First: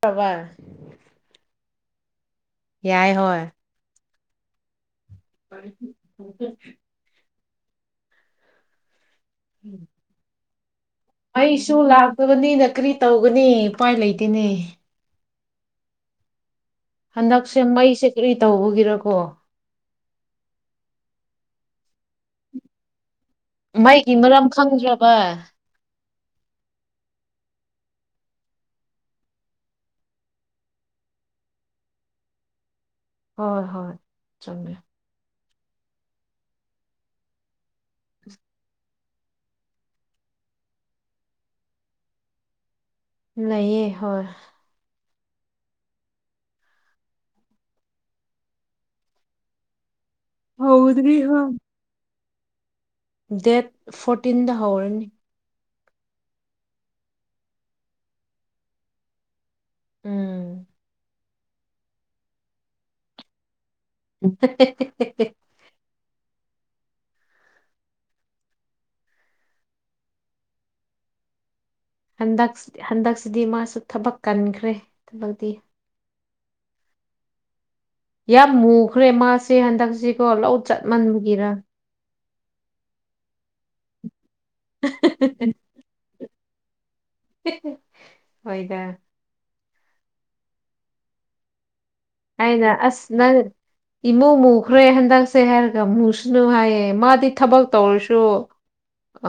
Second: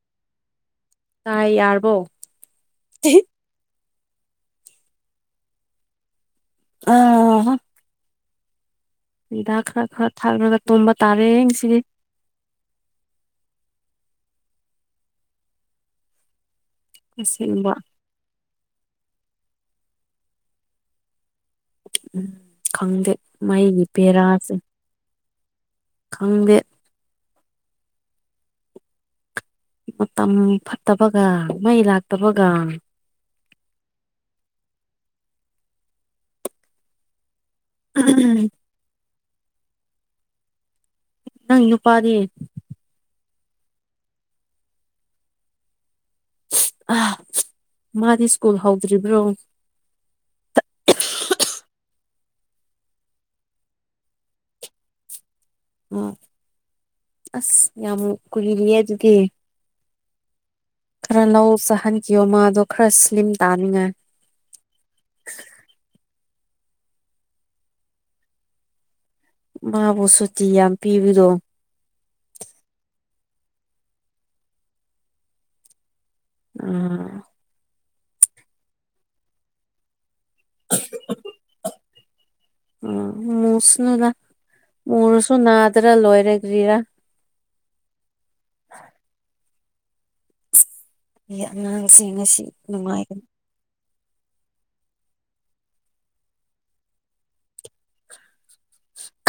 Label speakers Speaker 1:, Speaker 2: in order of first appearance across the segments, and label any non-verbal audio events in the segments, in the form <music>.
Speaker 1: ꯇꯕ
Speaker 2: ꯇꯥꯏ ꯌꯥꯔꯕꯣ
Speaker 1: ꯏꯏ ꯍ ꯎ
Speaker 2: ꯑꯥ ꯗꯈꯂ ꯈ ꯊꯥꯒ ꯇꯣꯡꯝꯕ ꯇꯥꯔꯦ
Speaker 1: ꯑꯩꯁꯨ
Speaker 2: ꯉꯁꯤꯗꯤ
Speaker 1: ꯂꯥꯛꯇꯕꯅꯤꯅ ꯀꯔꯤ ꯇꯧꯒꯅꯤ ꯎꯄꯥꯏ ꯂꯩꯇꯦꯅꯦ ꯍꯟꯗꯛꯁꯦ
Speaker 2: ꯑꯁꯦꯡꯕ
Speaker 1: ꯃꯩꯁꯦ ꯀꯔꯤ ꯇꯧꯕꯒꯤꯔꯀꯣ
Speaker 2: ꯎꯝ ꯈꯪꯗꯦ ꯃꯩꯒꯤ ꯄꯦꯔꯥꯁꯦ
Speaker 1: ꯕ
Speaker 2: ꯈꯪꯗꯦ ꯃꯇꯝ ꯐꯠꯇꯕꯒ ꯃꯩ ꯂꯥꯛꯇꯕꯒ
Speaker 1: ꯍꯣꯏ ꯍꯣꯏ ꯆꯨꯝꯃꯦ
Speaker 2: ꯎꯝ ꯅꯪ ꯅꯨꯄꯥꯗꯤ
Speaker 1: ꯅꯌꯦ ꯍꯣꯏ
Speaker 2: ꯑ ꯃꯥꯗꯤ ꯁ꯭ꯀꯨꯜ ꯍꯧꯗ꯭ꯔꯤꯕ꯭ꯔꯣ
Speaker 1: ꯍꯥꯎꯗ꯭ꯔꯤ ꯍꯥ ꯗꯦꯠ ꯐꯣꯔꯇꯤꯟꯗ ꯍꯧꯔꯅꯤ
Speaker 2: ꯑꯣ ꯑꯁ ꯌꯥꯝ ꯀꯨꯏꯔꯤꯌꯦ ꯑꯗꯨꯗꯤ
Speaker 1: ꯎꯝ
Speaker 2: ꯈꯔ ꯂꯧ ꯆꯥꯍꯟꯈꯤꯌꯣ ꯃꯥꯗꯣ ꯈꯔ ꯁ꯭ꯂꯤꯝ ꯇꯥꯅꯤꯡꯉꯥꯏ
Speaker 1: ꯍꯦ ꯍ‌ꯦ
Speaker 2: ꯃꯥꯕꯨ ꯁꯨꯆꯤ ꯌꯥꯝ ꯄꯤꯕꯤꯗꯣ
Speaker 1: ꯍꯟꯗꯛ ꯍꯟꯗꯛꯁꯤꯗꯤ ꯃꯥꯁꯨ ꯊꯕꯛ ꯀꯟꯈ꯭ꯔꯦ ꯊꯕꯛꯇꯤ
Speaker 2: ꯎꯝ
Speaker 1: ꯌꯥꯝ ꯃꯨꯈ꯭ꯔꯦ ꯃꯥꯁꯦ ꯍꯟꯗꯛꯁꯤꯀꯣ ꯂꯧ ꯆꯠꯃꯟꯕꯒꯤꯔ
Speaker 2: ꯑ ꯃꯁꯅꯨꯗ ꯃꯨꯔꯁꯨ ꯅꯗ ꯈꯔ ꯂꯣꯏꯔꯦꯒ꯭ꯔꯤꯒꯤꯔꯥ
Speaker 1: ꯍꯣꯏꯗ
Speaker 2: ꯑꯉꯥꯡꯁꯤ ꯉꯁꯤ
Speaker 1: ꯑꯩꯅ ꯑꯁ
Speaker 2: ꯅꯨꯡꯉꯥꯏꯒꯅꯤ
Speaker 1: ꯅꯪ ꯏꯃꯨ ꯃꯨꯈ꯭ꯔꯦ ꯍꯟꯗꯛꯁꯦ ꯍꯥꯏꯔꯒ ꯃꯨꯁꯅꯨ ꯍꯥꯏꯌꯦ ꯃꯥꯗꯤ ꯊꯕꯛ ꯇꯧꯔꯁꯨ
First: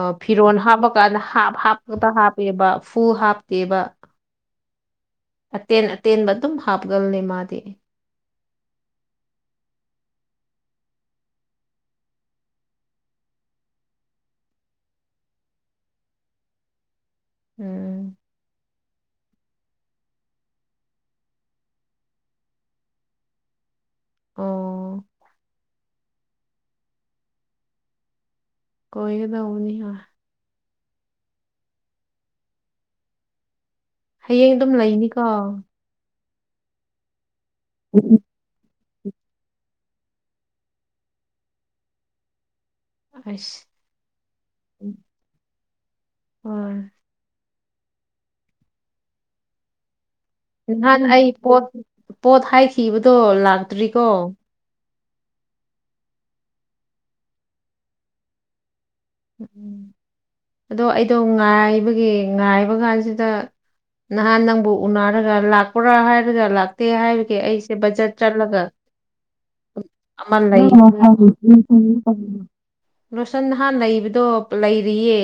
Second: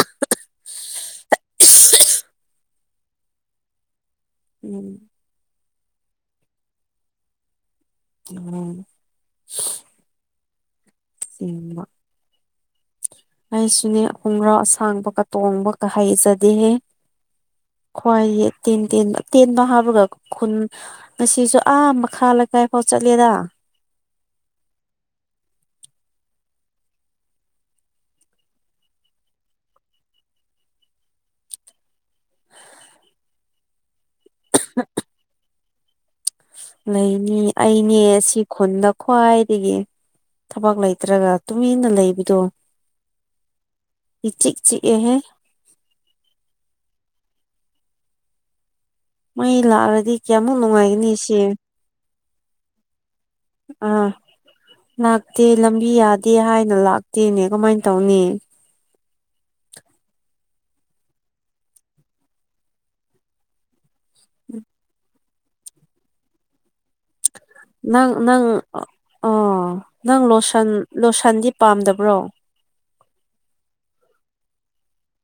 Speaker 1: ꯑ ꯐꯤꯔꯣꯜ ꯍꯥꯞꯄꯀꯥꯟꯗ ꯍꯥꯞ ꯍꯥꯞꯄꯗ ꯍꯥꯞꯄꯦꯕ ꯐꯨꯜ ꯍꯥꯞꯇꯦꯕ
Speaker 2: ꯎꯝ
Speaker 1: ꯑꯇꯦꯟ ꯑꯇꯦꯟꯕ ꯑꯗꯨꯝ ꯍꯥꯞꯒꯅꯤ ꯃꯥꯗꯤ
Speaker 2: ꯎꯝ <unintelligible> ꯁꯦꯡꯕ ꯑꯩꯁꯨꯅꯦ ꯍꯣꯡꯒ꯭ꯔꯥꯎ ꯑꯁꯥꯡꯕꯒ ꯇꯣꯡꯕꯒ ꯍꯩꯖꯗꯦꯍꯦ
Speaker 1: ꯎꯝ <unintelligible>
Speaker 2: ꯈ꯭ꯋꯥꯏꯗꯒꯤ ꯇꯦꯟ ꯇꯦꯟꯕꯇꯦꯟꯕ ꯍꯥꯞꯕꯒ ꯈꯨꯟ ꯑꯁꯤꯁꯤꯁꯨ ꯑꯥ ꯃꯈꯥ ꯂꯩꯀꯥꯏꯐꯥꯎ ꯆꯠꯂꯦꯗ
Speaker 1: ꯑꯣ ꯀꯣꯏꯗꯎꯅꯤ ꯍꯥ ꯍꯌꯦꯡ ꯑꯗꯨꯝ ꯂꯩꯅꯤꯀꯣ
Speaker 2: ꯂꯩꯅꯤ ꯑꯩꯅꯦ ꯁꯤ ꯈꯨꯟꯗ ꯈ꯭ꯋꯥꯏꯗꯒꯤ ꯊꯕꯛ ꯂꯩꯇ꯭ꯔꯒ ꯇꯨꯃꯤꯟꯅ ꯂꯩꯕꯗꯣ
Speaker 1: ꯑꯁ
Speaker 2: ꯍꯆꯤ ꯆꯤꯑꯦꯍ‌ꯦ
Speaker 1: ꯑꯣ <unintelligible>
Speaker 2: ꯃꯣꯏ ꯂꯥꯑꯂꯗꯤ
Speaker 1: ꯅꯍꯥꯟ ꯑꯩ ꯄꯣꯠ ꯄꯣꯠ ꯍꯥꯏꯈꯤꯕꯗꯣ ꯂꯥꯛꯇ꯭ꯔꯤꯀꯣ
Speaker 2: ꯑꯥ ꯂꯥꯛꯇꯦ ꯂꯝꯕꯤ ꯌꯥꯗꯦ ꯍꯥꯏꯅ ꯂꯥꯛꯇꯦꯅꯦ ꯀꯃꯥꯏ ꯇꯧꯅꯤ
Speaker 1: ꯎꯝ ꯑꯗꯣ ꯑꯩꯗꯣ ꯉꯥꯏꯕꯒꯤ ꯉꯥꯏꯕ ꯀꯥꯟꯁꯤꯗ ꯅꯍꯥꯟ ꯅꯪꯕꯨ ꯎꯅꯔꯒ ꯂꯥꯛꯄ꯭ꯔꯥ ꯍꯥꯏꯔꯒ ꯗꯦ ꯍꯥꯏꯔꯒꯦ ꯑꯩꯁꯦ ꯕꯖꯔꯠ
Speaker 2: ꯅꯪ ꯅꯪ
Speaker 1: ꯆꯠꯂꯒ
Speaker 2: ꯑꯣ ꯅꯪ
Speaker 1: ꯑꯃ ꯂꯩ
Speaker 2: ꯂꯣꯁꯟ ꯂꯣꯁꯟꯗꯤ ꯄꯥꯝꯗꯕ꯭ꯔꯣ
Speaker 1: ꯂꯣꯁꯟ ꯅꯍꯥꯟ ꯂꯩꯕꯗꯣ ꯂꯩꯔꯤꯌꯦ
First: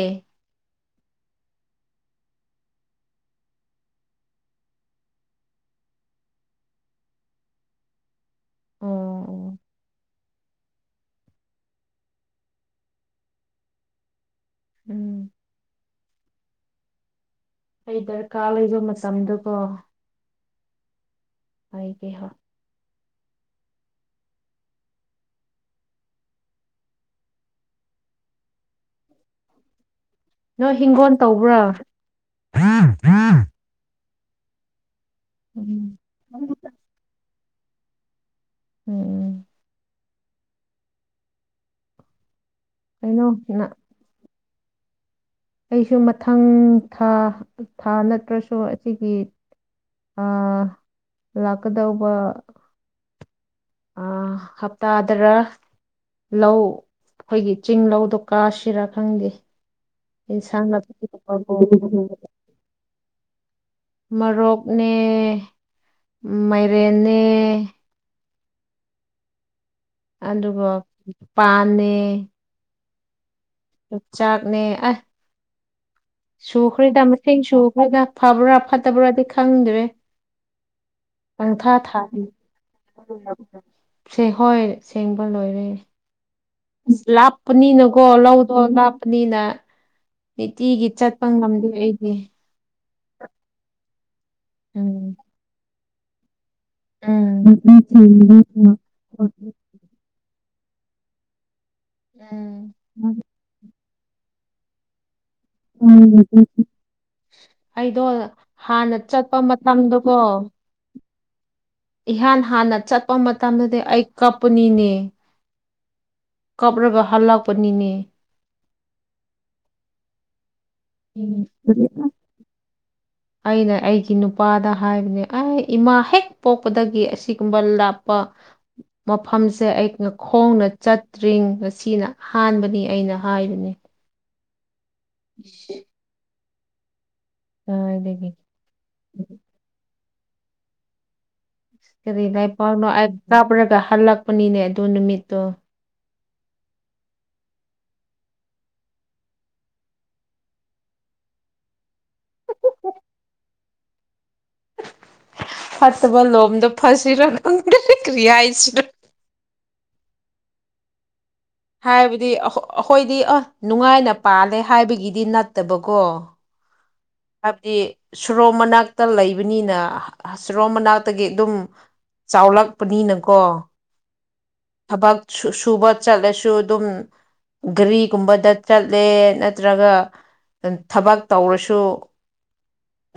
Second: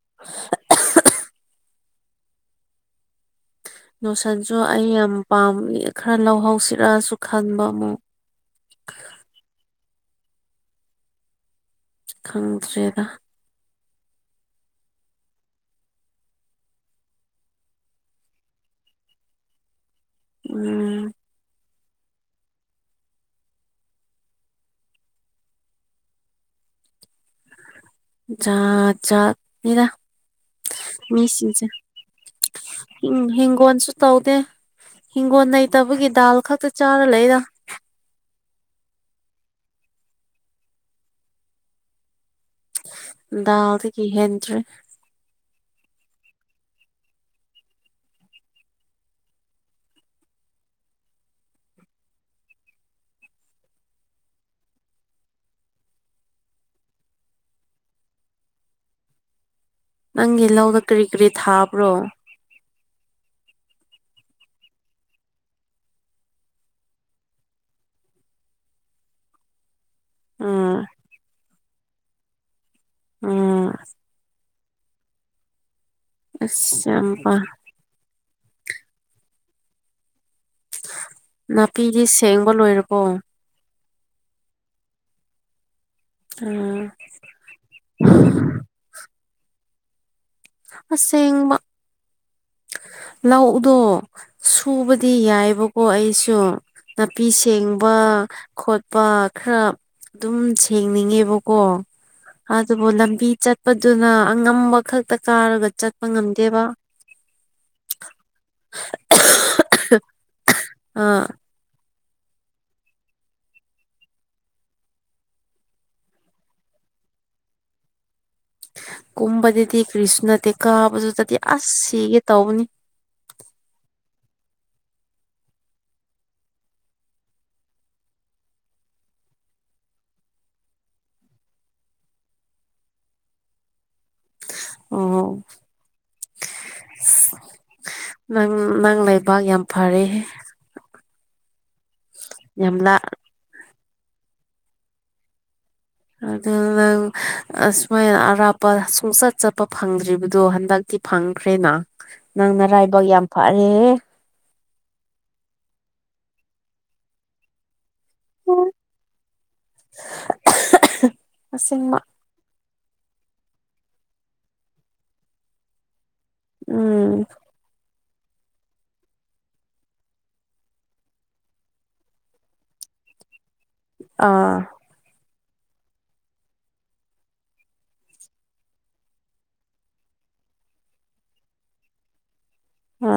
Speaker 2: ꯅꯣꯁꯟꯁꯨ ꯑꯩ ꯌꯥꯝ ꯄꯥꯝꯃꯤ ꯈꯔ ꯂꯧꯍꯧꯁꯤꯔꯛꯑꯁꯨ ꯈꯟꯕ ꯑꯃꯨꯛ
Speaker 1: ꯑꯣ ꯑꯣ
Speaker 2: ꯈꯪꯗ꯭ꯔꯦꯗ
Speaker 1: ꯎꯝ ꯑꯩ ꯗꯔꯀꯥꯔ ꯂꯩꯕ ꯃꯇꯝꯗꯀꯣ
Speaker 2: ꯎꯝ
Speaker 1: ꯑꯩꯒꯤ ꯍ
Speaker 2: ꯖꯥ ꯖꯥꯠ ꯅꯤꯗ
Speaker 1: ꯅꯣꯏ ꯍꯤꯡꯒꯣꯜ
Speaker 2: ꯃꯤ
Speaker 1: ꯇꯧꯕ꯭ꯔꯥ
Speaker 2: ꯁꯤꯡꯁꯦ ꯎꯝ ꯍꯤꯡꯒꯣꯟꯁꯨ ꯇꯧꯗꯦ ꯍꯤꯡꯒꯣꯜ
Speaker 1: ꯎꯝ
Speaker 2: ꯅꯩꯇꯕꯒꯤ ꯗꯥꯜ ꯈꯛꯇ ꯆꯥꯔ ꯂꯩꯗꯥ
Speaker 1: ꯎꯝ ꯀꯩꯅꯣ
Speaker 2: ꯗꯥꯜꯗꯒꯤ ꯍꯦꯟꯇ꯭ꯔꯦ
Speaker 1: ꯑꯩꯁꯨ ꯃꯊꯪ ꯊꯥ ꯊꯥ ꯅꯠꯇ꯭ꯔꯁꯨ ꯑꯁꯤꯒꯤ ꯑ ꯂꯥꯛꯀꯗꯧꯕ ꯑ ꯍꯞꯇꯥꯗꯔ ꯂꯧ ꯑꯩꯈꯣꯏꯒꯤ ꯆꯤꯡ ꯂꯧꯗꯣ ꯀꯥꯁꯤꯔꯥ ꯈꯪꯗꯦ
Speaker 2: ꯅꯪꯒꯤ ꯂꯧꯗ ꯀꯔꯤ ꯀꯔꯤ ꯊꯥꯕ꯭ꯔꯣ
Speaker 1: <inaudible> ꯃꯔꯣꯛꯅꯦ ꯃꯥꯏꯔꯦꯅꯦ ꯑꯗꯨꯒ
Speaker 2: ꯎꯝ
Speaker 1: ꯄꯥꯟꯅꯦ
Speaker 2: ꯎꯝ
Speaker 1: ꯆꯥꯛꯅꯦ ꯑ
Speaker 2: ꯑꯁ
Speaker 1: ꯁꯨꯈ꯭ꯔꯦꯗ
Speaker 2: ꯌꯥꯝ ꯄꯥ
Speaker 1: ꯃꯁꯤꯡ ꯁꯨꯈ꯭ꯔꯗ ꯐꯕ꯭ꯔꯥ ꯐꯠꯇꯕ꯭ꯔꯥꯗꯤ ꯈꯪꯗ꯭ꯔꯦ ꯄꯪꯊꯥ ꯊꯥ
Speaker 2: ꯅꯥꯄꯤꯗꯤ ꯁꯦꯡꯕ ꯂꯣꯏꯔꯕꯣ
Speaker 1: ꯁꯦ ꯍꯣꯏ ꯁꯦꯡꯕ ꯂꯣꯏꯔꯦ
Speaker 2: ꯎꯝ
Speaker 1: ꯄꯅꯤꯅꯀꯣ ꯂꯧꯗꯣ ꯂꯥꯞꯄꯅꯤꯅ ꯅꯨꯡꯇꯤꯒꯤ ꯆꯠꯄ
Speaker 2: ꯑꯁꯦꯡꯕ
Speaker 1: ꯉꯝꯗꯦ ꯑꯩꯗꯤ
Speaker 2: ꯂꯧꯗꯣ ꯁꯨꯕꯗꯤ
Speaker 1: ꯎꯝ
Speaker 2: ꯌꯥꯏꯕꯀꯣ ꯑꯩꯁꯨ ꯅꯥꯄꯤ
Speaker 1: ꯎꯝ
Speaker 2: ꯁꯦꯡꯕ
Speaker 1: ꯎꯝ
Speaker 2: ꯈꯣꯠꯄ ꯈꯔ ꯑꯗꯨꯝ ꯁꯦꯡꯅꯤꯡꯉꯦꯕꯀꯣ
Speaker 1: ꯎꯝ
Speaker 2: ꯑꯗꯨꯕꯨ ꯂꯝꯕꯤ ꯆꯠꯄꯗꯨꯅ ꯑꯉꯝꯕ ꯈꯛꯇ ꯀꯥꯔꯒ ꯆꯠꯄ ꯉꯝꯗꯦꯕ
Speaker 1: ꯑꯩꯗꯣ ꯍꯥꯟꯅ ꯆꯠꯄ ꯃꯇꯝꯗꯨꯀꯣ
Speaker 2: ꯑꯥ
Speaker 1: ꯏꯍꯥꯟ ꯍꯥꯟꯅ ꯆꯠꯄ ꯃꯇꯝꯗꯗꯤ ꯑꯩ ꯀꯞꯄꯅꯤꯅꯦ ꯀꯥꯞꯔꯕ ꯍꯜꯂꯛꯄꯅꯤꯅꯦ
Speaker 2: ꯀꯨꯨꯝꯕꯗꯦꯗꯤ ꯀ꯭ꯔꯤꯅ ꯇꯀꯥ
Speaker 1: ꯎꯝ ꯑꯩꯅ ꯑꯩꯒꯤ ꯅꯨꯄꯥꯗ ꯍꯥꯏꯕꯅꯦ ꯑꯩ ꯏꯃꯥ ꯍꯦꯛ ꯄꯣꯛꯄꯗꯒꯤ ꯑꯁꯤꯒꯨꯝꯕ ꯂꯥꯞꯄ ꯃꯐꯝꯁꯦ ꯑꯩ ꯈꯣꯡꯅ ꯆꯠꯇ꯭ꯔꯤ ꯉꯁꯤꯅ ꯑꯍꯥꯟꯕꯅꯤ ꯑꯩꯅ ꯍꯥꯏꯕꯅꯦ
Speaker 2: ꯑꯣ
Speaker 1: ꯎ <inaudible> ꯀꯥꯏꯂꯩꯒ‌ꯦ
Speaker 2: ꯎꯝ ꯅꯪ ꯂꯩꯕꯥꯛ ꯌꯥꯝ ꯐꯔꯦ
Speaker 1: ꯀꯔꯤ ꯂ
Speaker 2: ꯌꯥꯝ
Speaker 1: ꯄꯥꯎꯅꯣ
Speaker 2: ꯂꯥꯛ
Speaker 1: ꯀꯥꯞꯔꯒ ꯍꯜꯂꯛꯄꯅꯤꯅꯦ ꯑꯗꯨ ꯅꯨꯃꯤꯠꯇꯣ
Speaker 2: ꯑꯗꯨ ꯅꯪ ꯑꯁꯨꯃꯥꯏꯅ ꯑꯔꯥꯞꯄ ꯁꯨꯡꯆꯠ ꯆꯠꯄ ꯐꯪꯗ꯭ꯔꯤꯕꯗꯣ ꯍꯟꯗꯛꯇꯤ ꯐꯪꯈ꯭ꯔꯦꯅ ꯅꯪ ꯅꯔꯥꯏꯕꯛ ꯌꯥꯝ ꯐꯔꯦꯍ‌ꯦ
Speaker 1: ꯐꯠꯇꯕ ꯂꯣꯝꯗꯣ ꯐꯁꯤꯔꯣ ꯅꯪ ꯀ ꯀ꯭ꯔꯤ ꯍꯥꯏꯁꯤꯔꯣ
Speaker 2: <unintelligible> ꯑꯁꯦꯡꯕ
Speaker 1: ꯍꯥꯏꯕꯗꯤ ꯑꯩꯈꯣꯏꯗꯤ ꯑ ꯅꯨꯡꯉꯥꯏꯅ ꯄꯥꯜꯂꯦ ꯍꯥꯏꯕꯒꯤꯗꯤ ꯅꯠꯇꯕꯀꯣ
Speaker 2: ꯎꯝ
Speaker 1: ꯍꯥꯏꯕꯗꯤ ꯁꯨꯔꯣ ꯃꯅꯥꯛꯇ ꯂꯩꯕꯅꯤꯅ ꯁꯨꯔꯣ ꯃꯅꯥꯛꯇꯒꯤ ꯑꯗꯨꯝ ꯆꯥꯎꯂꯛꯄꯅꯤꯅꯀꯣ
Speaker 2: ꯑꯥ
Speaker 1: ꯊꯕꯛ ꯁꯨꯕ ꯆꯠꯂꯁꯨ ꯑꯗꯨꯝ ꯒꯥꯔꯤꯒꯨꯝꯕꯗ ꯆꯠꯂꯦ ꯅꯠꯇ꯭ꯔꯒ ꯊꯕꯛ ꯇꯧꯔꯁꯨ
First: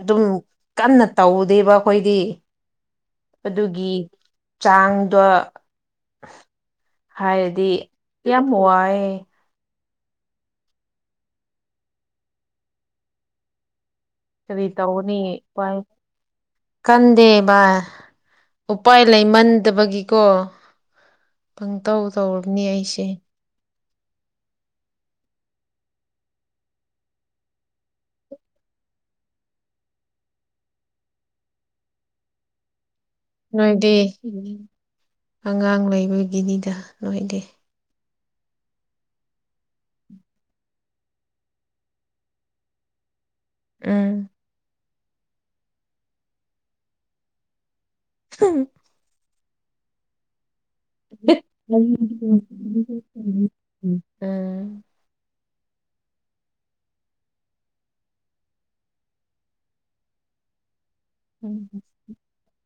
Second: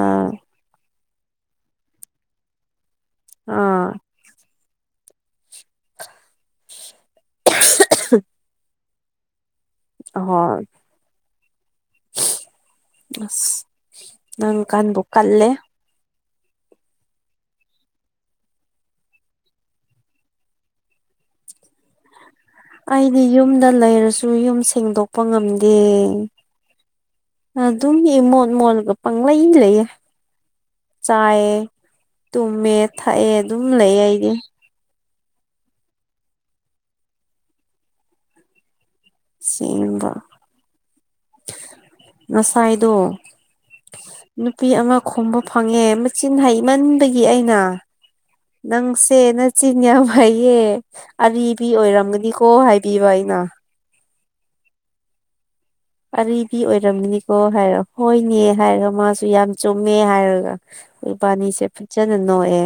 Speaker 1: ꯑꯗꯨꯝ ꯀꯟꯅ ꯇꯧꯗꯦꯕ ꯑꯩꯈꯣꯏꯒꯤ ꯑꯗꯨꯒꯤ
Speaker 2: ꯑꯥ
Speaker 1: ꯆꯥꯡꯗꯣ ꯍꯥꯏꯔꯗꯤ ꯌꯥꯝ ꯋꯥꯏ
Speaker 2: ꯍꯣꯏ <unintelligible> ꯑꯁ ꯅꯪ
Speaker 1: ꯀꯔꯤ
Speaker 2: ꯀꯟꯕꯨ
Speaker 1: ꯇꯧꯅꯤ
Speaker 2: ꯀꯜꯂꯦ
Speaker 1: ꯚꯥꯏ ꯀꯟꯗꯦ ꯚꯥꯏ ꯎꯄꯥꯏ ꯂꯩꯃꯟꯗꯕꯒꯤꯀꯣ ꯄꯪꯇꯧ ꯇꯧꯔꯕꯅꯤ ꯑꯩꯁꯦ
Speaker 2: ꯑꯩꯗꯤ ꯌꯨꯝꯗ ꯂꯩꯔꯁꯨ ꯌꯨꯝ ꯁꯦꯡꯗꯣꯛꯄ ꯉꯝꯗꯦ ꯑꯗꯨꯝ ꯏ ꯃꯣꯠ ꯃꯣꯠꯒ ꯄꯪꯪꯂꯩ ꯂꯩꯌꯦ ꯆꯥꯏꯑ ꯇꯨꯝꯃꯦ ꯊꯛꯑꯦ ꯑꯗꯨꯝ
Speaker 1: ꯅꯣꯏꯗꯤ
Speaker 2: ꯂꯩ ꯑꯩꯗꯤ
Speaker 1: ꯑꯉꯥꯡ ꯂꯩꯕꯒꯤꯅꯤꯗ ꯅꯣꯏꯗꯤꯦ
Speaker 2: ꯁꯤꯕ ꯉꯁꯥꯏꯥꯏꯗꯣ
Speaker 1: ꯎꯝ
Speaker 2: ꯅꯨꯄꯤ ꯑꯃ ꯈꯣꯝꯕ ꯐꯪꯉꯦ ꯃꯆꯤꯟ ꯍꯩꯃꯟꯕꯒꯤ ꯑꯩꯅ
Speaker 1: ꯍ
Speaker 2: ꯅꯪꯁꯦ ꯅꯆꯤꯟ ꯌꯥꯝ ꯐꯩꯌꯦ ꯑꯤ ꯑꯣꯏꯔꯝꯒꯅꯤꯀꯣ ꯍꯥꯏꯕꯤꯕ ꯑꯩꯅ
Speaker 1: ꯎꯝ
Speaker 2: ꯑꯤ ꯑꯣꯏꯔꯝꯃꯤꯅꯤꯀꯣ ꯍꯥꯏꯔ ꯍꯣꯏꯅꯦ ꯍꯥꯏꯔꯒ ꯃꯥꯁꯨ ꯌꯥꯝ ꯆꯨꯝꯃꯦ ꯍꯥꯏꯔꯒ ꯑꯩꯣꯏꯕꯥꯅꯤꯁꯦ ꯐꯖꯅ ꯅꯌꯦ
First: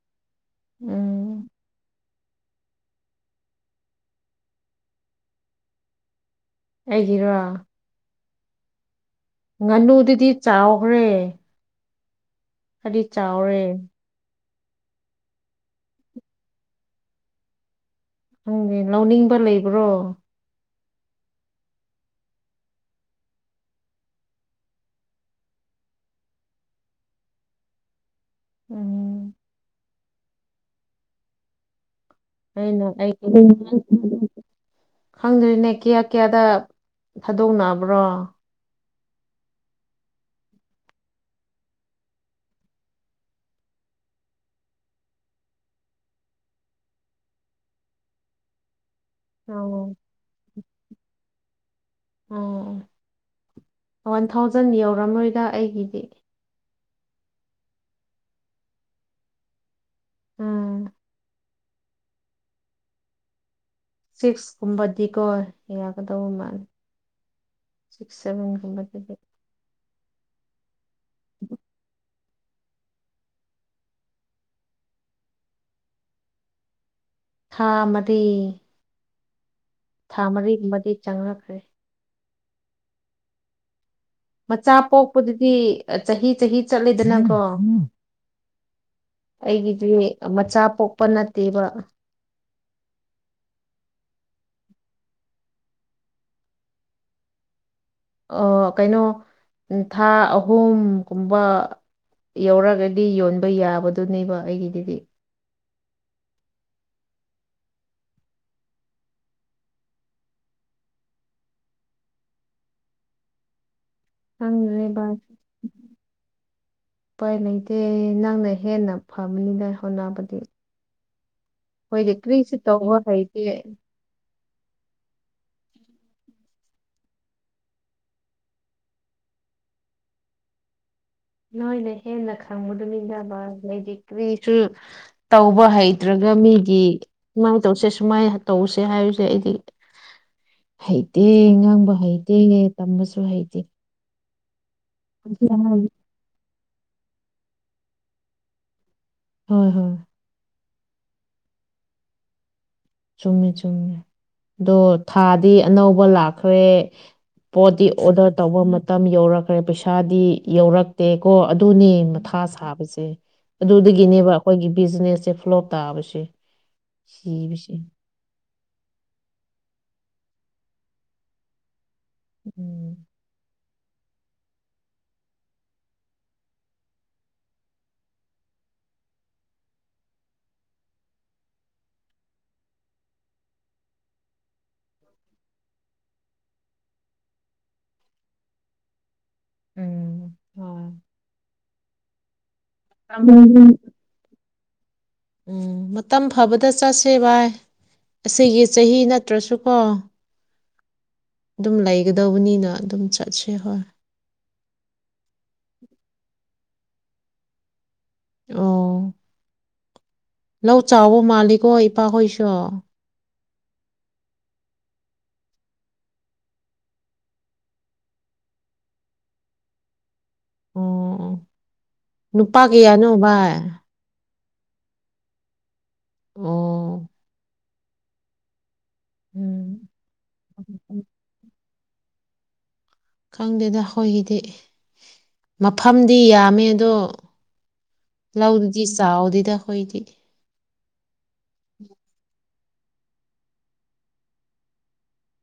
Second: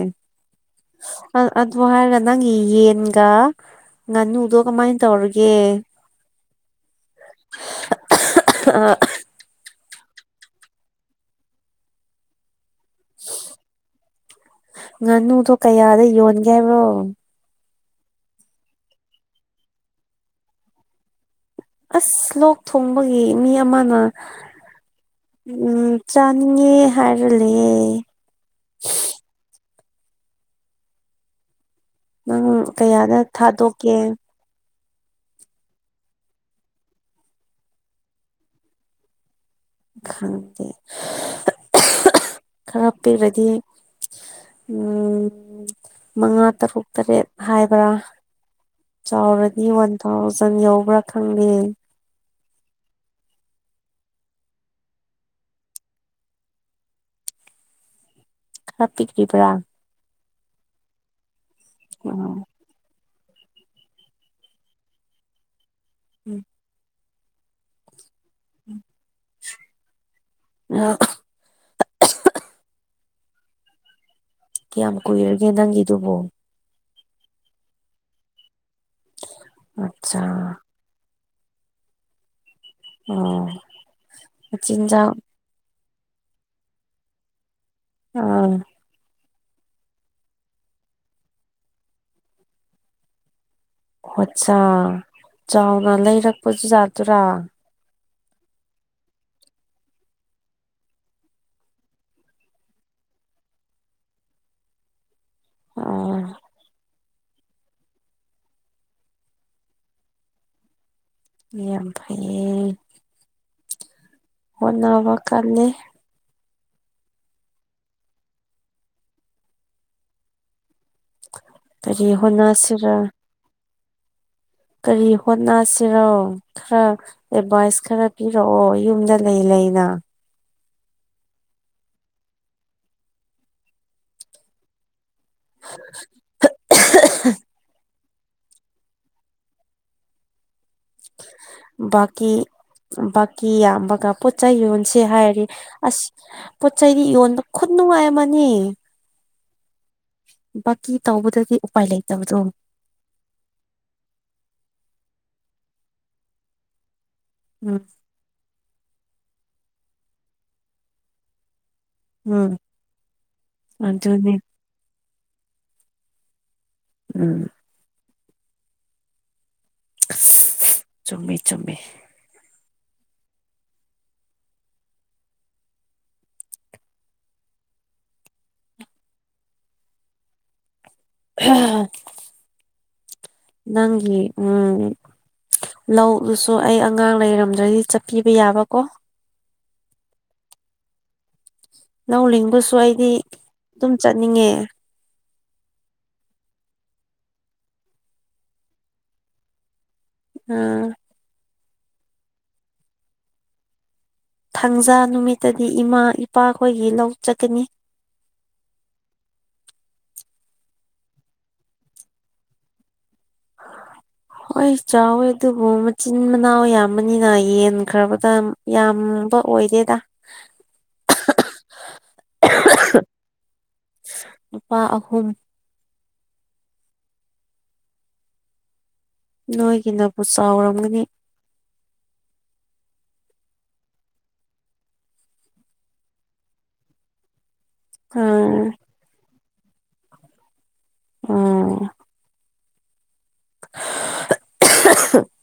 Speaker 1: ꯎꯝ
Speaker 2: ꯑꯗꯨ ꯍꯥꯏꯔꯒ ꯅꯪꯒꯤ ꯌꯦꯟꯒ ꯉꯥꯅꯨꯗꯣ ꯀꯃꯥꯏꯅ ꯇꯧꯔꯒꯦ
Speaker 1: ꯑꯩꯒꯤꯔꯣ
Speaker 2: <unintelligible> ꯑ
Speaker 1: ꯉꯥꯅꯨꯗꯨꯗꯤ ꯆꯥꯎꯈ꯭ꯔꯦ ꯍꯥꯏꯗꯤ ꯆꯥꯎꯔꯦ
Speaker 2: ꯉꯥꯅꯨꯗꯣ ꯀꯌꯥꯗ ꯌꯣꯟꯒꯦ ꯍꯥꯏꯕꯣ
Speaker 1: ꯅꯪꯗꯦ ꯂꯧꯅꯤꯡꯕ ꯂꯩꯕ꯭ꯔꯣ
Speaker 2: ꯑꯁ ꯂꯣꯛ ꯊꯣꯡꯕꯒꯤ ꯃꯤ ꯑꯃꯅ ꯎꯝ ꯆꯅꯤꯡꯉꯦ ꯍꯥꯏꯔ ꯂꯩ
Speaker 1: ꯎꯝ
Speaker 2: ꯅꯪ
Speaker 1: ꯑꯅ
Speaker 2: ꯀꯌꯥꯗ ꯊꯥꯗꯣꯛꯀꯦ
Speaker 1: ꯈꯪꯗ꯭ꯔꯤꯅꯦ ꯀꯌꯥ ꯀꯌꯥꯗ ꯊꯥꯗꯣꯛꯅꯕ꯭ꯔꯣ
Speaker 2: ꯈꯪꯗꯦ ꯈꯔ ꯄꯤꯔꯗꯤ ꯎꯝ ꯃꯉꯥ ꯇꯔꯨꯛ ꯇꯔꯦꯠ ꯍꯥꯏꯕ꯭ꯔꯥ ꯆꯥꯎꯔꯗꯤ ꯋꯥꯟ
Speaker 1: ꯑꯣ
Speaker 2: ꯊꯥꯎꯖꯟ ꯌꯎꯧꯕ꯭ꯔꯥ ꯈꯪꯗꯦ
Speaker 1: ꯑꯣ ꯋꯥꯟ ꯊꯥꯎꯖꯟ ꯌꯧꯔꯝꯃꯣꯏꯗ ꯑꯩꯒꯤꯗꯤ
Speaker 2: ꯍꯥꯄꯤꯤ ꯀ꯭ꯔꯤꯕ꯭ꯔꯥ
Speaker 1: ꯎꯝ
Speaker 2: ꯑꯣ
Speaker 1: ꯁꯤꯛꯁꯀꯨꯝꯕꯗꯤꯀꯣ ꯌꯥꯒꯗꯧꯕ ꯃꯥꯜꯂ ꯁꯤꯛꯁ ꯁꯚꯦꯟꯒꯨꯝꯕ
Speaker 2: ꯎ
Speaker 1: <unintelligible>
Speaker 2: ꯀꯌꯥꯝ ꯀꯨꯏꯔꯒꯦ ꯅꯪꯒꯤꯗꯨꯕꯨꯣ
Speaker 1: ꯊꯥꯃꯗꯤ
Speaker 2: ꯑꯠꯆꯥ
Speaker 1: ꯊꯥ ꯃꯔꯤꯒꯨꯝꯕꯗꯤ ꯆꯪꯅꯈ꯭ꯔꯦ
Speaker 2: ꯑꯣ
Speaker 1: ꯃꯆꯥ
Speaker 2: ꯃꯆꯤꯟꯖꯥꯛ
Speaker 1: ꯄꯣꯛꯄꯗꯨꯗꯤ ꯆꯍꯤ ꯆꯍꯤ ꯆꯠꯂꯦꯗꯅꯀꯣ
Speaker 2: ꯑꯣ
Speaker 1: ꯑꯩꯒꯤꯗꯤ ꯃꯆꯥ ꯄꯣꯛꯄ ꯅꯠꯇꯦꯕ
Speaker 2: ꯑꯠꯆꯥ ꯆꯥꯎꯅ ꯂꯩꯔꯛꯄꯁꯨ ꯌꯥꯥꯠꯇꯔꯥ
Speaker 1: ꯑ ꯀꯩꯅꯣ ꯊꯥ ꯑꯍꯨꯝꯒꯨꯝꯕ ꯌꯧꯔꯒꯗꯤ ꯌꯣꯟꯕ ꯌꯥꯕꯗꯨꯅꯦꯕ ꯑꯩꯒꯤꯗꯨꯗꯤ
Speaker 2: ꯑ ꯌꯥꯝ ꯐꯩ
Speaker 1: ꯊꯪꯦ ꯁ
Speaker 2: ꯀꯜꯂꯦ
Speaker 1: ꯎꯄꯥꯏ ꯂꯩꯇꯦ ꯅꯪꯅ ꯍꯦꯟꯅ ꯐꯕꯅꯤꯅ ꯍꯣꯠꯅꯕꯗꯤ
Speaker 2: ꯀꯔꯤ
Speaker 1: ꯍꯣꯏꯗꯤ ꯀꯔꯤꯁꯤ
Speaker 2: ꯍꯣꯠꯅꯁꯤꯔ
Speaker 1: ꯇꯧꯕ ꯍꯩꯒꯦ
Speaker 2: ꯀꯔꯤ ꯍꯣꯠꯅꯁꯤꯔꯣ ꯈꯔ ꯑꯦꯗꯚꯥꯏꯁ ꯈꯔ ꯄꯤꯔꯛꯑꯣ ꯌꯨꯝꯗ ꯂꯩ ꯂꯩꯅ
Speaker 1: ꯅꯣꯏꯅ ꯍꯦꯟꯅ ꯈꯪꯕꯗꯨꯃꯤꯟꯅꯕ ꯂꯩꯗꯤꯛꯇꯔꯤꯁꯨ ꯇꯧꯕ ꯍꯩꯇ꯭ꯔꯒ ꯃꯤꯒꯤ ꯁꯨꯃꯥꯏꯅ ꯇꯧꯁꯦ ꯁꯨꯃꯥꯏꯅ ꯇꯧꯁꯦ ꯍꯥꯏꯕꯁꯦ ꯑꯩꯗꯤ ꯍꯩꯇꯦ ꯉꯥꯡꯕ ꯍꯩꯇꯦ ꯇꯝꯕꯁꯨ ꯍꯩꯇꯦ
Speaker 2: ꯇꯝꯕ ꯀꯥꯄ ꯄꯣꯠꯆꯩ ꯌꯣꯟꯁꯦ ꯍꯥꯏꯔꯦ ꯑꯁ ꯄꯣꯠ ꯆꯩꯩꯗꯤ ꯌꯣꯟꯕ ꯈꯨꯠ ꯅꯨꯡꯉꯥꯏ ꯑꯃꯅꯤ
Speaker 1: ꯍꯣꯏ ꯍꯣꯏ
Speaker 2: ꯕꯀꯤ ꯇꯧꯕꯗꯗꯤ ꯎꯄꯥꯏ ꯂꯩꯇꯕꯗꯣ
Speaker 1: ꯆꯨꯝꯃꯤ ꯆꯨꯝꯃꯤ ꯑꯗꯣ ꯊꯥꯗꯤ ꯑꯅꯧꯕ ꯂꯥꯛꯈ꯭ꯔꯦ
Speaker 2: ꯎꯝ
Speaker 1: ꯄꯣꯠꯇꯤ ꯑꯣꯗꯔ ꯇꯧꯕ ꯃꯇꯝ ꯌꯧꯔꯛꯈ꯭ꯔꯦ ꯄꯩꯁꯥꯗꯤ ꯌꯧꯔꯛꯇꯦ ꯀꯣ ꯑꯗꯨꯅꯤ ꯃꯊꯥ
Speaker 2: ꯎꯝ
Speaker 1: ꯁꯥꯕꯁꯦ ꯑꯗꯨꯗꯒꯤꯅꯦꯕ
Speaker 2: ꯑꯗꯨꯅꯦ
Speaker 1: ꯑꯩꯈꯣꯏꯒꯤ ꯕꯤꯖꯤꯅꯦꯁꯁꯦ ꯐꯣꯂꯣꯞ ꯇꯥꯕꯁꯦ ꯁꯤ
Speaker 2: ꯎꯝ ꯆꯨꯝꯃꯦꯃꯤ ꯆꯨꯝꯃꯦ
Speaker 1: ꯎꯝ
Speaker 2: ꯍ ꯅꯪꯤ ꯎꯝ ꯂꯧꯗꯨꯁꯨ ꯑꯩ ꯑꯉꯥꯡ ꯂꯩꯔꯝꯗ꯭ꯔꯗꯤ ꯆꯠꯄꯤꯕ ꯌꯥꯕꯀꯣ
Speaker 1: ꯎꯝ ꯍ
Speaker 2: ꯅ ꯂꯤꯡꯕꯁꯨ ꯑꯩꯗꯤ
Speaker 1: ꯎꯝ
Speaker 2: ꯑꯗꯨꯝ ꯆꯠꯅꯤꯡꯉꯦ
Speaker 1: ꯎꯝ ꯃꯇꯝ ꯐꯕꯗ ꯆꯠꯁꯦ ꯚꯏ ꯑꯁꯤꯒꯤ ꯆꯍꯤ ꯅꯠꯇ꯭ꯔꯁꯨꯀꯣ
Speaker 2: ꯎꯝ
Speaker 1: ꯑꯗꯨꯝ ꯂꯩꯒꯗꯧꯕꯅꯤꯅ ꯑꯗꯨꯝ ꯆꯠꯁꯦ ꯍꯣꯏ
Speaker 2: ꯊꯥꯡꯖꯥ ꯅꯨꯃꯤꯠꯇꯗꯤ ꯏꯃꯥ ꯏꯄꯥꯈꯣꯏꯒꯤ ꯂꯧ ꯆꯠꯀꯅꯤ
Speaker 1: ꯑꯣ ꯂꯧ ꯆꯥꯎꯕ ꯃꯥꯜꯂꯤꯀꯣ ꯏꯄꯥꯍꯣꯏꯁꯨ <unintelligible>
Speaker 2: ꯍꯣꯏ ꯆꯥꯎꯋꯦ ꯑꯗꯨꯕꯨ ꯃꯆꯤꯟ ꯃꯅꯥꯎ ꯌꯥꯝꯕꯅꯤꯅ ꯌꯦꯟꯈ꯭ꯔꯕꯗ ꯌꯥꯝꯕ ꯑꯣꯏꯗꯦꯗ
Speaker 1: ꯑꯣ ꯅꯨꯄꯥ ꯀꯌꯥꯅꯣ ꯚꯥꯏ
Speaker 2: ꯂꯨꯄꯥ ꯑꯍꯨꯝ
Speaker 1: ꯑꯣ ꯎꯝ
Speaker 2: ꯅꯣꯏꯒꯤꯅꯕꯨ ꯆꯥꯎꯔꯝꯒꯅꯤ
Speaker 1: ꯈꯪꯗꯦꯗ ꯍꯣꯏꯒꯤꯗꯤ ꯃꯐꯝꯗꯤ ꯌꯥꯝꯃꯦ ꯑꯗꯣ
Speaker 2: ꯑꯥ
Speaker 1: ꯂꯧꯥꯎꯗꯗꯤ ꯆꯥꯗꯤꯗ ꯍꯣꯏꯗꯤꯗꯤ
Speaker 2: ꯑꯣ <unintelligible>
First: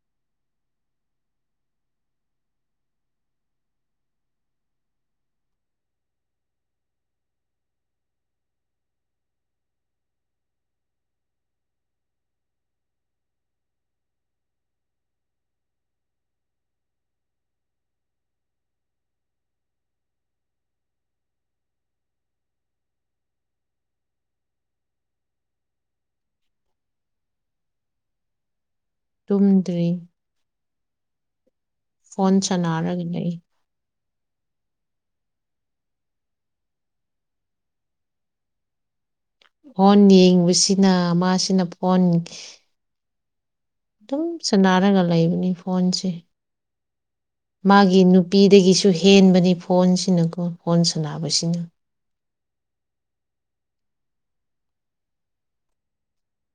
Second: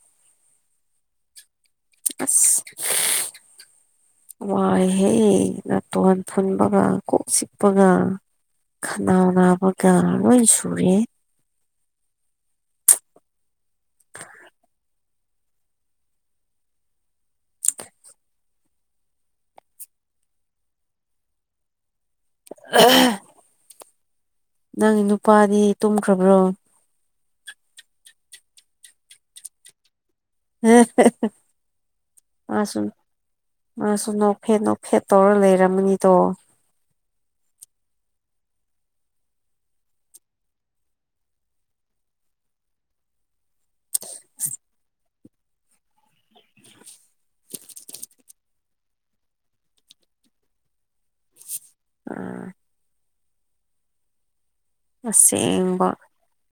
Speaker 2: ꯑꯁ
Speaker 1: <unintelligible>
Speaker 2: ꯋꯥꯏꯍꯦ ꯅꯇꯣꯟꯟꯊꯨꯣꯟꯕꯒ ꯀꯣꯛ ꯆꯤꯛꯄꯒ ꯈꯅꯥꯎ ꯅꯥꯕ ꯂꯣꯏ ꯁꯨꯔꯦ <unintelligible> ꯑꯍ ꯅꯪꯒꯤ ꯅꯨꯄꯥꯗꯤ ꯇꯨꯝꯈ꯭ꯔꯕ꯭ꯔꯣ
Speaker 1: ꯇꯨꯝꯗ꯭ꯔꯤ
Speaker 2: <unintelligible>
Speaker 1: ꯐꯣꯟ
Speaker 2: ꯃꯁꯨꯝ
Speaker 1: ꯁꯥꯟꯅꯔꯒ ꯂꯩ
Speaker 2: ꯃꯥꯁꯨ ꯅꯣꯛꯐꯦꯠ ꯅꯣꯛꯐꯦꯠ ꯇꯧꯔ ꯂꯩꯔꯝꯃꯅꯤꯗꯣ
Speaker 1: ꯐꯣꯟ ꯌꯦꯡꯕꯁꯤꯅ ꯃꯥꯁꯤꯅ ꯐꯣꯟ ꯑꯗꯨꯝ ꯁꯥꯟꯟꯅꯔꯒ ꯂꯩꯕꯅꯤ ꯐꯣꯟꯁꯦ ꯃꯥꯒꯤ ꯅꯨꯄꯤꯗꯒꯤꯁꯨ ꯍꯦꯟꯕꯅꯤ ꯐꯣꯟꯁꯤꯅꯀꯣ ꯐꯣꯟ ꯁꯥꯟꯁꯤꯅ
Speaker 2: ꯑꯥ ꯑꯁꯦꯡꯕ